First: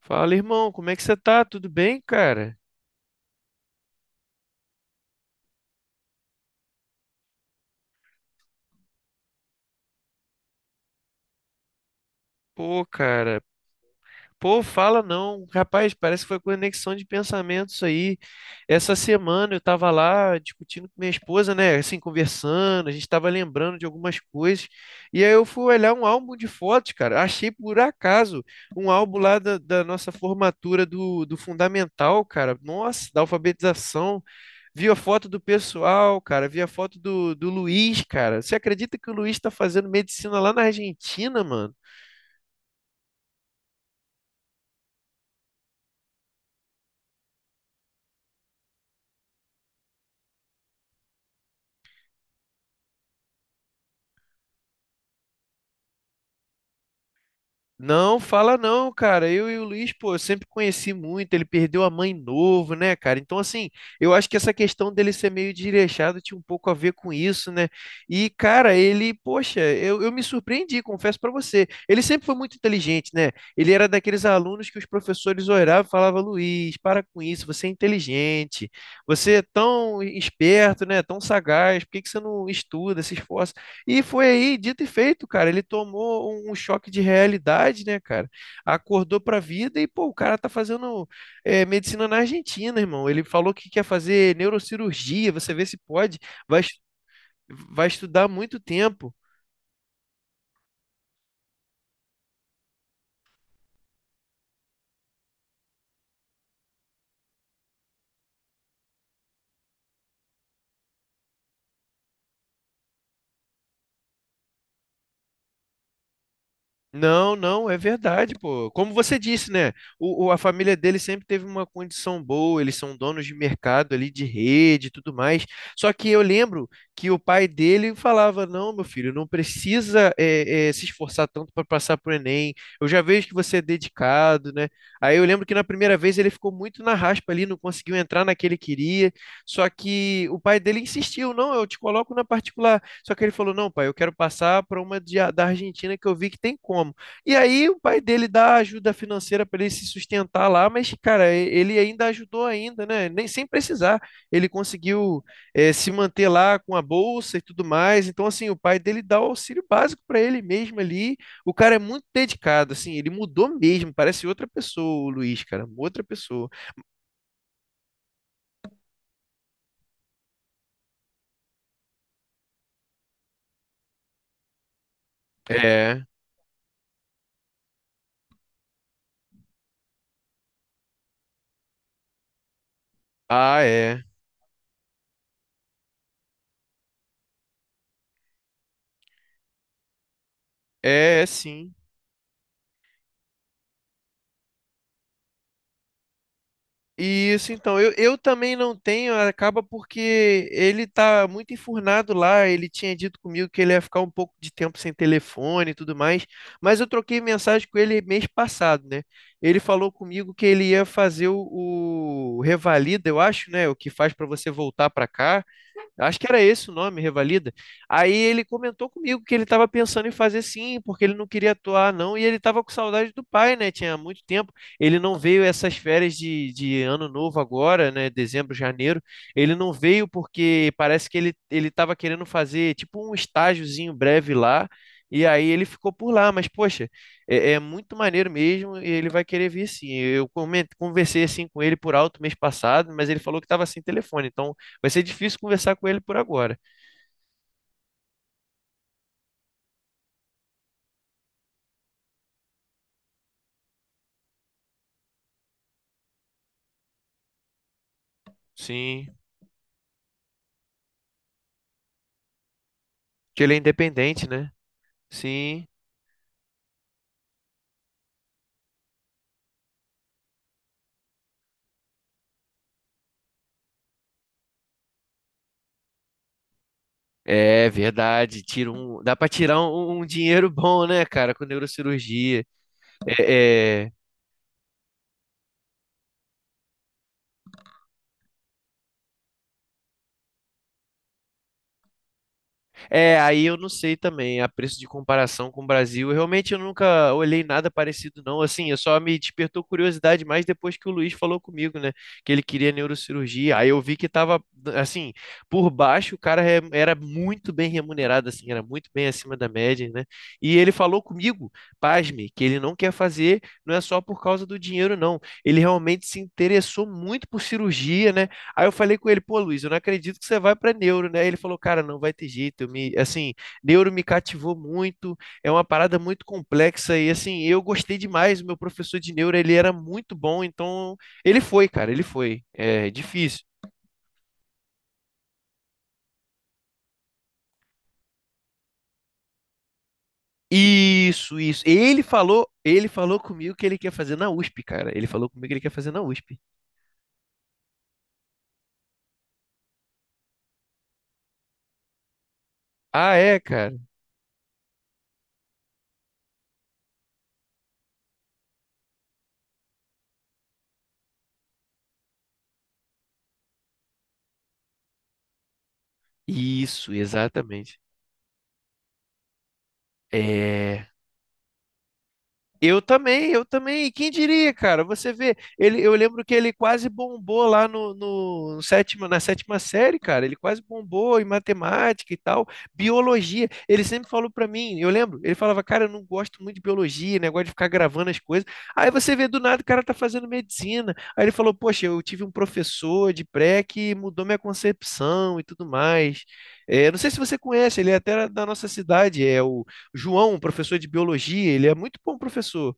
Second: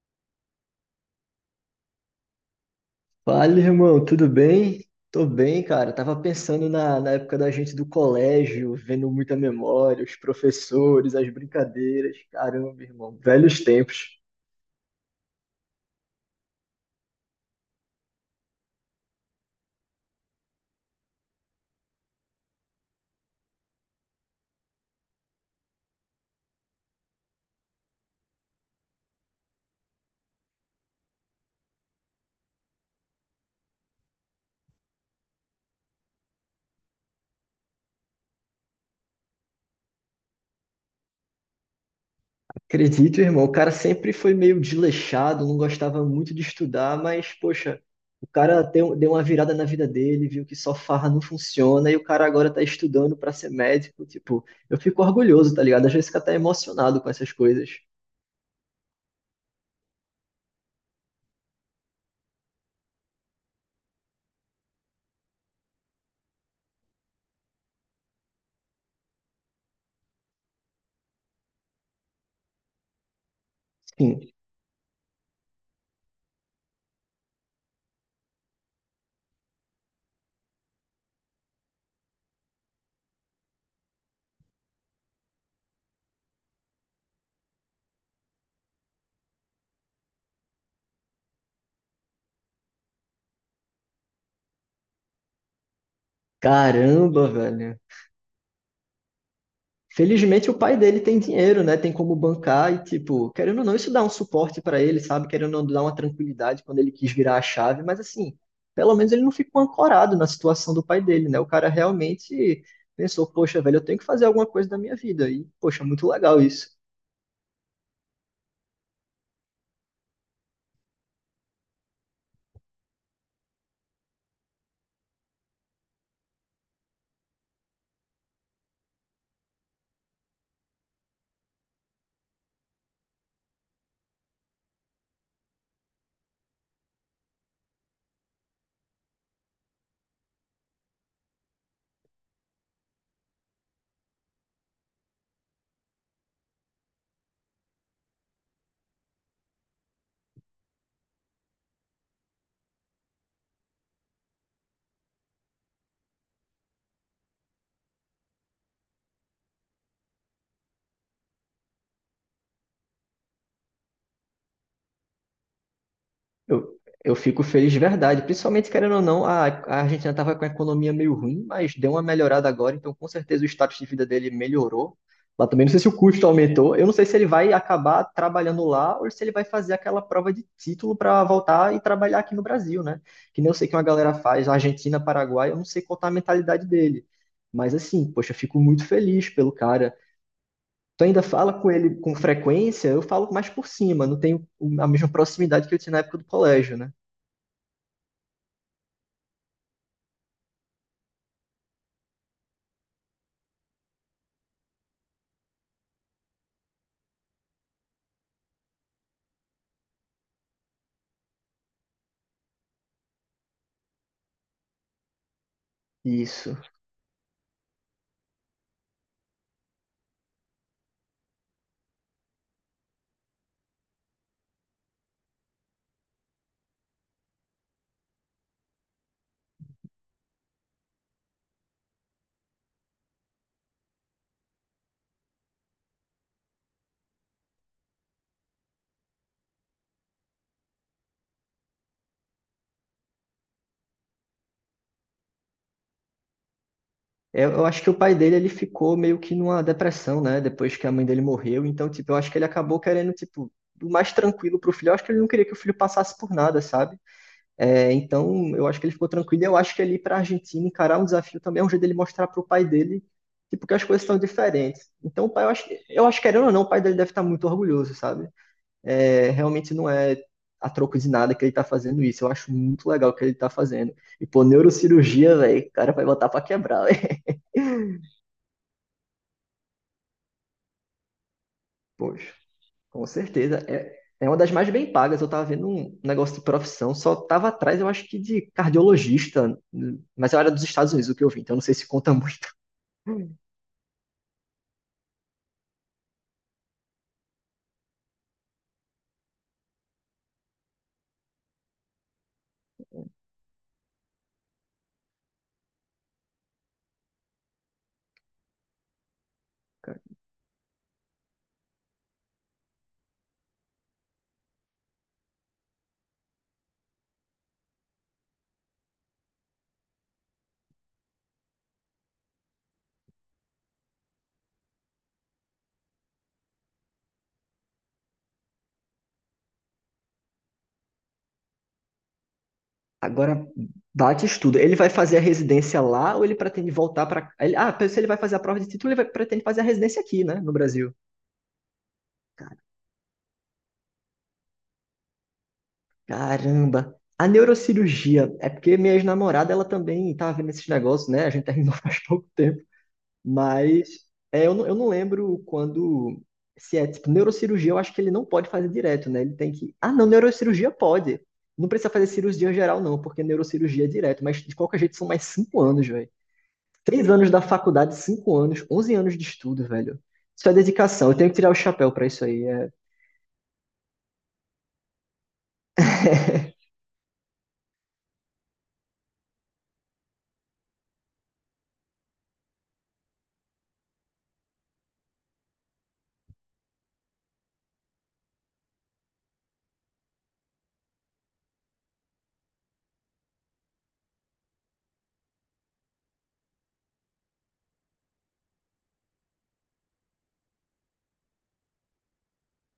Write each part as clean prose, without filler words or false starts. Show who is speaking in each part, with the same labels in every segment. Speaker 1: Fala, irmão, como é que você tá? Tudo bem, cara?
Speaker 2: Fala, irmão, tudo bem? Tô bem, cara. Tava pensando na época da gente do colégio, vendo muita memória, os professores, as brincadeiras. Caramba,
Speaker 1: Pô,
Speaker 2: irmão,
Speaker 1: cara.
Speaker 2: velhos tempos.
Speaker 1: Pô, fala não. Rapaz, parece que foi conexão de pensamentos aí. Essa semana eu tava lá discutindo com minha esposa, né? Assim, conversando, a gente tava lembrando de algumas coisas. E aí eu fui olhar um álbum de fotos, cara. Achei por acaso um álbum lá da nossa formatura do fundamental, cara. Nossa, da alfabetização. Vi a foto do pessoal, cara. Vi a foto do Luiz, cara. Você acredita que o Luiz tá fazendo medicina lá na Argentina, mano?
Speaker 2: Acredito, irmão, o cara sempre foi meio desleixado, não gostava muito de estudar, mas, poxa, o cara deu uma virada na vida dele, viu que só farra não funciona e o cara agora tá estudando pra ser médico. Tipo, eu fico orgulhoso, tá ligado? Às vezes fica até emocionado com essas coisas.
Speaker 1: Não, fala não, cara. Eu e o Luiz, pô, eu sempre conheci muito. Ele perdeu a mãe novo, né, cara? Então, assim, eu acho que essa questão dele ser meio desleixado tinha um pouco a ver com isso, né? E, cara, ele, poxa, eu me surpreendi, confesso pra você. Ele sempre foi muito inteligente, né? Ele era daqueles
Speaker 2: Sim.
Speaker 1: alunos que os professores olhavam e falavam: Luiz, para com isso, você é inteligente, você é tão esperto, né? Tão sagaz, por que que você não estuda, se esforça? E foi aí, dito e feito, cara. Ele tomou um choque de realidade, né, cara? Acordou pra vida e, pô, o cara tá fazendo medicina na Argentina, irmão. Ele falou que quer fazer neurocirurgia, você vê se pode. Vai, es-
Speaker 2: Caramba, velho.
Speaker 1: vai estudar muito tempo.
Speaker 2: Felizmente o pai dele tem dinheiro, né? Tem como bancar e, tipo, querendo ou não, isso dá um suporte pra ele, sabe? Querendo ou não, dá uma tranquilidade quando ele quis virar a chave, mas assim, pelo menos ele não ficou ancorado na situação do pai dele, né? O cara realmente pensou, poxa, velho, eu tenho que fazer alguma coisa da minha vida. E, poxa, muito legal isso.
Speaker 1: Não, não, é verdade, pô. Como você disse, né? A família dele sempre teve uma condição boa, eles são donos de mercado ali, de rede e tudo mais. Só que eu lembro que o pai dele falava: Não, meu filho, não precisa se esforçar tanto para passar pro Enem. Eu já vejo que você é dedicado, né? Aí eu lembro que na primeira vez ele ficou muito na raspa ali, não conseguiu entrar na que ele queria. Só que o pai dele insistiu: Não, eu te coloco na particular. Só que ele falou: não, pai, eu quero passar para uma da Argentina que eu vi que tem como. E aí o pai dele dá ajuda financeira para ele se sustentar lá, mas, cara, ele ainda ajudou ainda, né? Nem sem precisar. Ele conseguiu se manter lá com a bolsa e tudo mais. Então, assim, o pai dele dá o auxílio básico para ele mesmo ali. O cara é muito dedicado, assim, ele mudou mesmo, parece outra pessoa, o Luiz, cara, outra pessoa.
Speaker 2: Eu fico feliz de verdade, principalmente querendo ou não, a Argentina estava com a economia meio ruim, mas deu uma melhorada agora, então com certeza o status de vida dele melhorou. Lá também não sei se o
Speaker 1: É.
Speaker 2: custo aumentou, eu não sei se ele vai acabar trabalhando lá ou se ele vai fazer aquela prova de título para voltar e trabalhar aqui no Brasil, né? Que nem eu
Speaker 1: Ah,
Speaker 2: sei que uma
Speaker 1: é.
Speaker 2: galera faz, Argentina, Paraguai, eu não sei qual tá a mentalidade dele. Mas assim, poxa, eu fico muito feliz pelo cara. Tu
Speaker 1: É,
Speaker 2: ainda
Speaker 1: é
Speaker 2: fala com
Speaker 1: sim.
Speaker 2: ele com frequência, eu falo mais por cima, não tenho a mesma proximidade que eu tinha na época do colégio, né?
Speaker 1: Isso, então, eu também não tenho, acaba porque ele tá muito enfurnado lá, ele tinha dito comigo que ele ia ficar um pouco de tempo sem telefone e tudo mais, mas eu troquei mensagem com ele mês passado, né? Ele falou comigo que ele ia fazer o Revalida, eu acho, né? O que faz para você voltar para cá? Acho que era
Speaker 2: Isso.
Speaker 1: esse o nome, Revalida. Aí ele comentou comigo que ele estava pensando em fazer sim, porque ele não queria atuar, não, e ele estava com saudade do pai, né? Tinha muito tempo. Ele não veio essas férias de ano novo agora, né? Dezembro, janeiro. Ele não veio porque parece que ele estava querendo fazer tipo um estágiozinho breve lá. E aí ele ficou por lá, mas poxa, é muito maneiro mesmo e ele vai querer vir sim. Eu conversei assim com ele por alto mês passado, mas ele falou que estava sem telefone, então vai ser difícil conversar com ele por agora.
Speaker 2: Eu acho que o pai dele ele ficou meio que numa depressão, né? Depois que a mãe dele morreu. Então, tipo, eu acho que ele acabou querendo, tipo, o mais tranquilo pro filho. Eu acho que ele não queria que o filho passasse por nada, sabe? É, então, eu acho que ele ficou
Speaker 1: Sim.
Speaker 2: tranquilo. E eu acho que ele ir pra Argentina encarar um desafio também é um jeito dele mostrar pro pai dele,
Speaker 1: Que ele é
Speaker 2: tipo, que as coisas são
Speaker 1: independente, né?
Speaker 2: diferentes. Então, o pai,
Speaker 1: Sim.
Speaker 2: eu acho que, querendo ou não, o pai dele deve estar muito orgulhoso, sabe? É, realmente não é a troco de nada que ele tá fazendo isso. Eu acho muito legal o que ele tá fazendo. E, pô, neurocirurgia, velho, o cara vai botar pra quebrar.
Speaker 1: É verdade. Dá pra tirar um dinheiro bom, né, cara, com
Speaker 2: Poxa,
Speaker 1: neurocirurgia.
Speaker 2: com certeza.
Speaker 1: É, é,
Speaker 2: é uma das mais bem pagas. Eu tava vendo um negócio de profissão, só tava atrás, eu acho que de cardiologista, mas eu era dos Estados Unidos o que eu vi, então não sei se conta muito.
Speaker 1: é, aí eu não sei também, a preço de comparação com o Brasil. Eu Realmente, eu nunca olhei nada parecido, não. Assim, eu só me despertou curiosidade mais depois que o Luiz falou comigo, né? Que ele queria neurocirurgia. Aí eu vi que tava, assim, por baixo, o cara era muito bem remunerado, assim, era muito bem acima da média, né? E ele falou comigo, pasme, que ele não quer fazer, não é só por causa do dinheiro, não. Ele realmente se interessou muito por cirurgia, né? Aí eu falei com ele, pô, Luiz, eu não acredito que você vai para neuro, né? Ele falou, cara, não vai ter jeito. Assim, neuro me cativou muito, é uma parada muito complexa e assim, eu gostei demais. O meu professor de neuro, ele era muito bom, então ele foi, cara, ele foi. É difícil.
Speaker 2: Agora bate estudo. Ele vai fazer a residência lá ou ele pretende voltar para. Ah, se ele vai fazer a prova de título, ele vai, pretende fazer a residência aqui, né, no Brasil.
Speaker 1: Isso, isso. Ele falou,
Speaker 2: Cara-
Speaker 1: ele falou comigo que ele quer fazer na USP, cara. Ele falou comigo que ele quer fazer na USP.
Speaker 2: Caramba! A neurocirurgia, é porque minha ex-namorada, ela também tava vendo esses negócios, né? A gente terminou faz pouco tempo.
Speaker 1: Ah, é, cara.
Speaker 2: Mas é, não, eu não lembro quando. Se é tipo neurocirurgia, eu acho que ele não pode fazer direto, né? Ele tem que. Ah, não, neurocirurgia pode. Não precisa fazer cirurgia geral, não, porque neurocirurgia é direto. Mas de qualquer jeito são mais 5 anos, velho.
Speaker 1: Isso,
Speaker 2: 3 anos da
Speaker 1: exatamente.
Speaker 2: faculdade, 5 anos, 11 anos de estudo, velho. Isso é
Speaker 1: É.
Speaker 2: dedicação. Eu tenho que tirar o chapéu pra isso aí. É.
Speaker 1: Eu também, eu também. Quem diria, cara? Você vê, ele, eu lembro que ele quase bombou lá no, no, no sétima, na sétima série, cara. Ele quase bombou em matemática e tal, biologia. Ele sempre falou pra mim, eu lembro, ele falava, cara, eu não gosto muito de biologia, negócio de ficar gravando as coisas. Aí você vê do nada o cara tá fazendo medicina. Aí ele falou, poxa, eu tive um professor de pré que mudou minha concepção e tudo mais. É, não sei se você conhece, ele é até da nossa cidade, é o João, um professor de biologia, ele é muito bom professor.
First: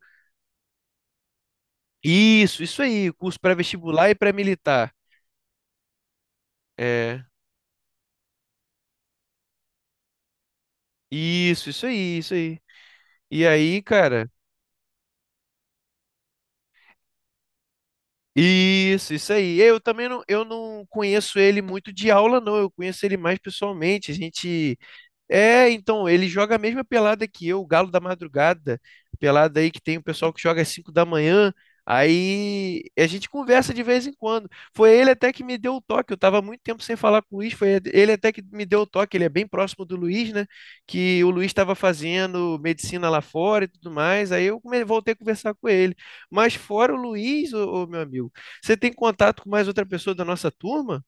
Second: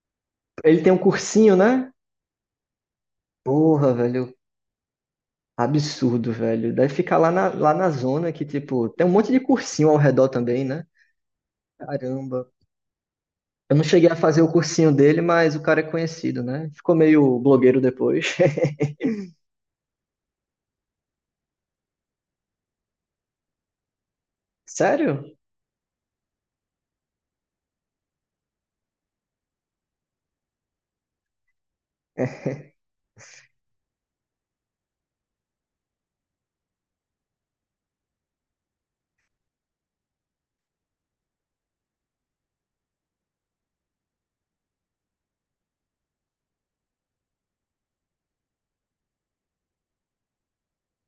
Speaker 2: Ele tem um cursinho, né?
Speaker 1: Isso aí, curso
Speaker 2: Porra,
Speaker 1: pré-vestibular e
Speaker 2: velho.
Speaker 1: pré-militar.
Speaker 2: Absurdo, velho. Deve ficar
Speaker 1: É,
Speaker 2: lá na zona que, tipo, tem um monte de cursinho ao redor também, né?
Speaker 1: isso aí, isso
Speaker 2: Caramba.
Speaker 1: aí. E
Speaker 2: Eu
Speaker 1: aí,
Speaker 2: não cheguei a
Speaker 1: cara,
Speaker 2: fazer o cursinho dele, mas o cara é conhecido, né? Ficou meio blogueiro depois.
Speaker 1: isso aí. Eu também não, eu não conheço ele muito de aula, não. Eu conheço ele mais pessoalmente. A gente
Speaker 2: Sério?
Speaker 1: é, então, ele joga a mesma pelada que eu, o Galo da Madrugada, pelada aí que tem o pessoal que joga às 5 da manhã, aí a gente conversa de vez em quando. Foi ele até que me deu o toque, eu tava muito tempo sem falar com o Luiz, foi ele até que me deu o toque, ele é bem próximo do Luiz, né, que o Luiz estava fazendo medicina lá fora e tudo mais, aí eu voltei a conversar com ele. Mas fora o Luiz, ô, meu amigo, você tem contato com mais outra pessoa da nossa turma?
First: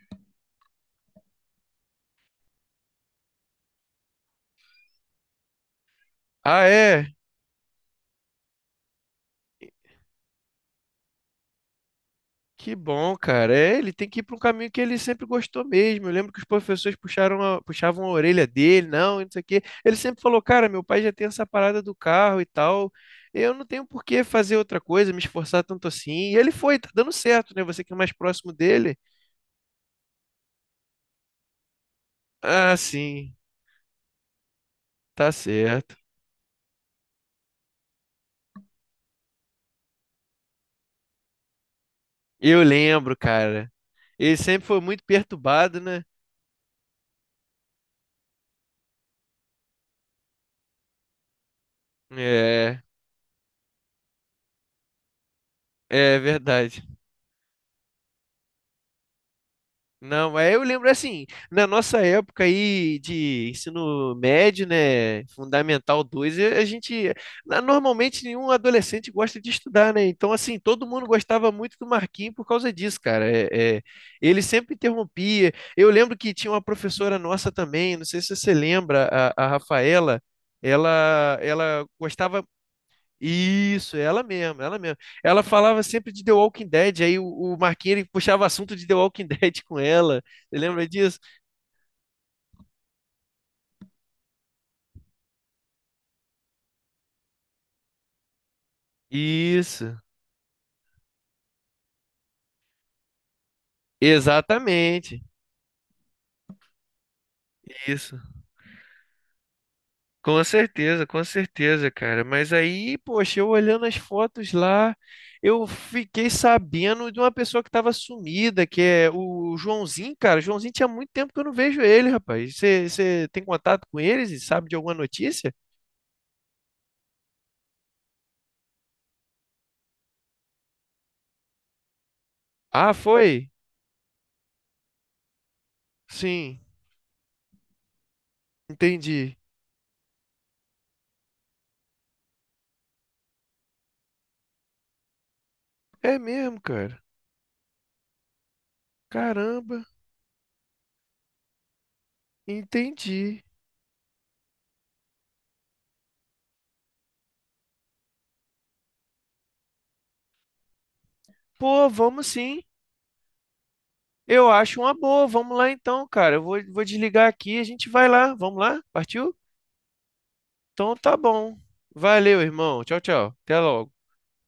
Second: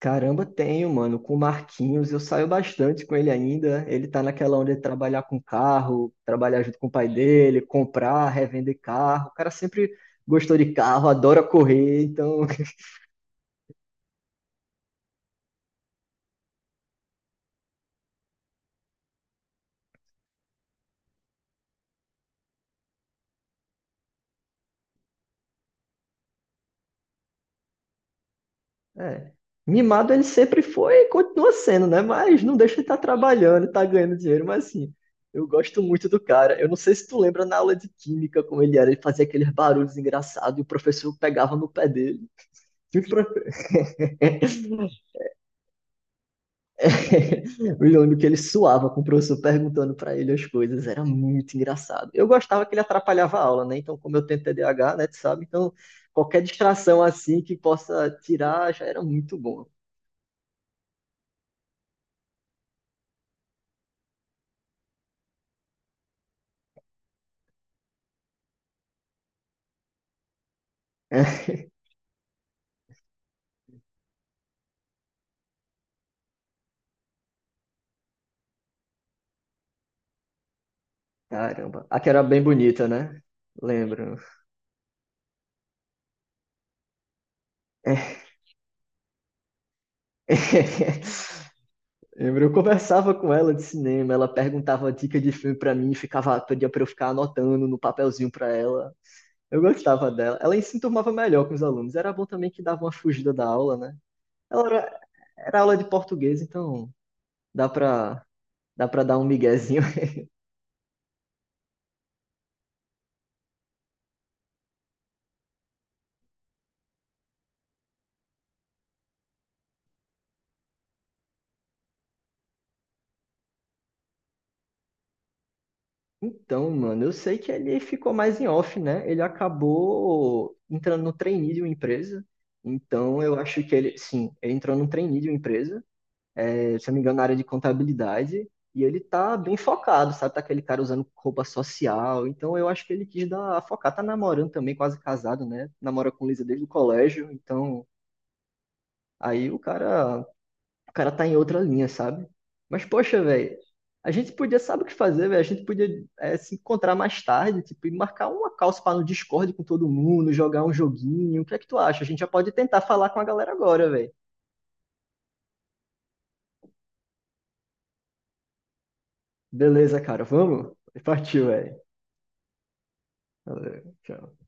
Speaker 2: Caramba, tenho, mano. Com o Marquinhos, eu saio bastante com ele ainda. Ele tá naquela onda de trabalhar com carro, trabalhar
Speaker 1: Ah,
Speaker 2: junto com o pai
Speaker 1: é?
Speaker 2: dele, comprar, revender carro. O cara sempre gostou de carro, adora correr, então
Speaker 1: Que bom, cara. É, ele tem que ir para um caminho que ele sempre gostou mesmo. Eu lembro que os professores puxavam a orelha dele, não, e não sei o quê. Ele sempre falou, cara, meu pai já tem essa parada do carro e tal. Eu não tenho por que fazer outra coisa, me esforçar tanto assim. E ele foi, tá dando certo, né? Você que é mais próximo dele.
Speaker 2: é. Mimado ele sempre foi e continua sendo, né? Mas não
Speaker 1: Ah,
Speaker 2: deixa de estar
Speaker 1: sim,
Speaker 2: trabalhando, tá ganhando dinheiro, mas assim,
Speaker 1: tá
Speaker 2: eu gosto
Speaker 1: certo.
Speaker 2: muito do cara. Eu não sei se tu lembra na aula de química como ele era, ele fazia aqueles barulhos engraçados e o professor pegava no pé dele.
Speaker 1: Eu
Speaker 2: E o
Speaker 1: lembro,
Speaker 2: profe-
Speaker 1: cara. Ele sempre foi muito perturbado, né?
Speaker 2: Eu lembro que ele suava com o professor perguntando pra ele as coisas, era muito engraçado. Eu gostava que ele
Speaker 1: É,
Speaker 2: atrapalhava a aula, né? Então, como eu tenho TDAH, né, tu sabe? Então,
Speaker 1: é
Speaker 2: qualquer
Speaker 1: verdade.
Speaker 2: distração assim que possa tirar já era muito bom.
Speaker 1: Não, mas eu lembro assim, na nossa época aí de ensino médio, né, Fundamental 2, a gente, normalmente nenhum adolescente gosta de estudar, né? Então, assim, todo mundo gostava muito do Marquinhos por causa disso, cara. É, é, ele sempre interrompia. Eu lembro que tinha uma professora nossa também, não sei se você lembra, a Rafaela, ela
Speaker 2: Caramba. A era bem
Speaker 1: gostava
Speaker 2: bonita, né?
Speaker 1: isso,
Speaker 2: Lembro.
Speaker 1: ela mesma, ela mesma. Ela falava sempre de The Walking Dead, aí o Marquinhos ele puxava assunto de The Walking Dead com ela. Você lembra disso?
Speaker 2: Lembro, eu conversava com ela de cinema, ela perguntava dica de filme pra mim, ficava, pedia pra eu ficar anotando no papelzinho pra ela. Eu
Speaker 1: Isso,
Speaker 2: gostava dela. Ela se enturmava melhor com os alunos. Era bom também que dava uma fugida da aula, né? Ela era,
Speaker 1: exatamente.
Speaker 2: era aula de português, então dá
Speaker 1: Isso.
Speaker 2: pra, dá pra dar um miguezinho.
Speaker 1: Com certeza, cara. Mas aí, poxa, eu olhando as fotos lá, eu fiquei sabendo de uma pessoa que estava sumida, que é o Joãozinho, cara. O Joãozinho tinha muito tempo que eu não vejo ele, rapaz. Você tem contato com eles e sabe de alguma notícia?
Speaker 2: Então, mano, eu sei que ele ficou mais em off, né? Ele acabou entrando no trainee de uma empresa.
Speaker 1: Ah,
Speaker 2: Então, eu
Speaker 1: foi?
Speaker 2: acho que ele, sim, ele entrou no trainee de uma empresa,
Speaker 1: Sim,
Speaker 2: se eu não me engano, na área de contabilidade, e ele tá
Speaker 1: entendi.
Speaker 2: bem focado, sabe? Tá aquele cara usando roupa social. Então, eu acho que ele quis dar a focar. Tá namorando também, quase casado, né? Namora
Speaker 1: É
Speaker 2: com Lisa
Speaker 1: mesmo,
Speaker 2: desde o
Speaker 1: cara.
Speaker 2: colégio. Então, aí o
Speaker 1: Caramba,
Speaker 2: cara o cara tá em outra linha, sabe? Mas, poxa,
Speaker 1: entendi.
Speaker 2: velho, a gente podia, sabe o que fazer, velho? A gente podia se encontrar mais tarde, tipo, e marcar uma calça para no Discord com todo mundo, jogar um joguinho. O que é que tu
Speaker 1: Pô,
Speaker 2: acha? A gente
Speaker 1: vamos
Speaker 2: já pode
Speaker 1: sim.
Speaker 2: tentar falar com a galera agora, velho.
Speaker 1: Eu acho uma boa. Vamos lá então, cara. Eu vou desligar aqui e a gente vai lá. Vamos lá? Partiu?
Speaker 2: Beleza, cara, vamos?
Speaker 1: Então tá
Speaker 2: Partiu,
Speaker 1: bom.
Speaker 2: velho.
Speaker 1: Valeu, irmão. Tchau, tchau. Até logo.
Speaker 2: Valeu, tchau.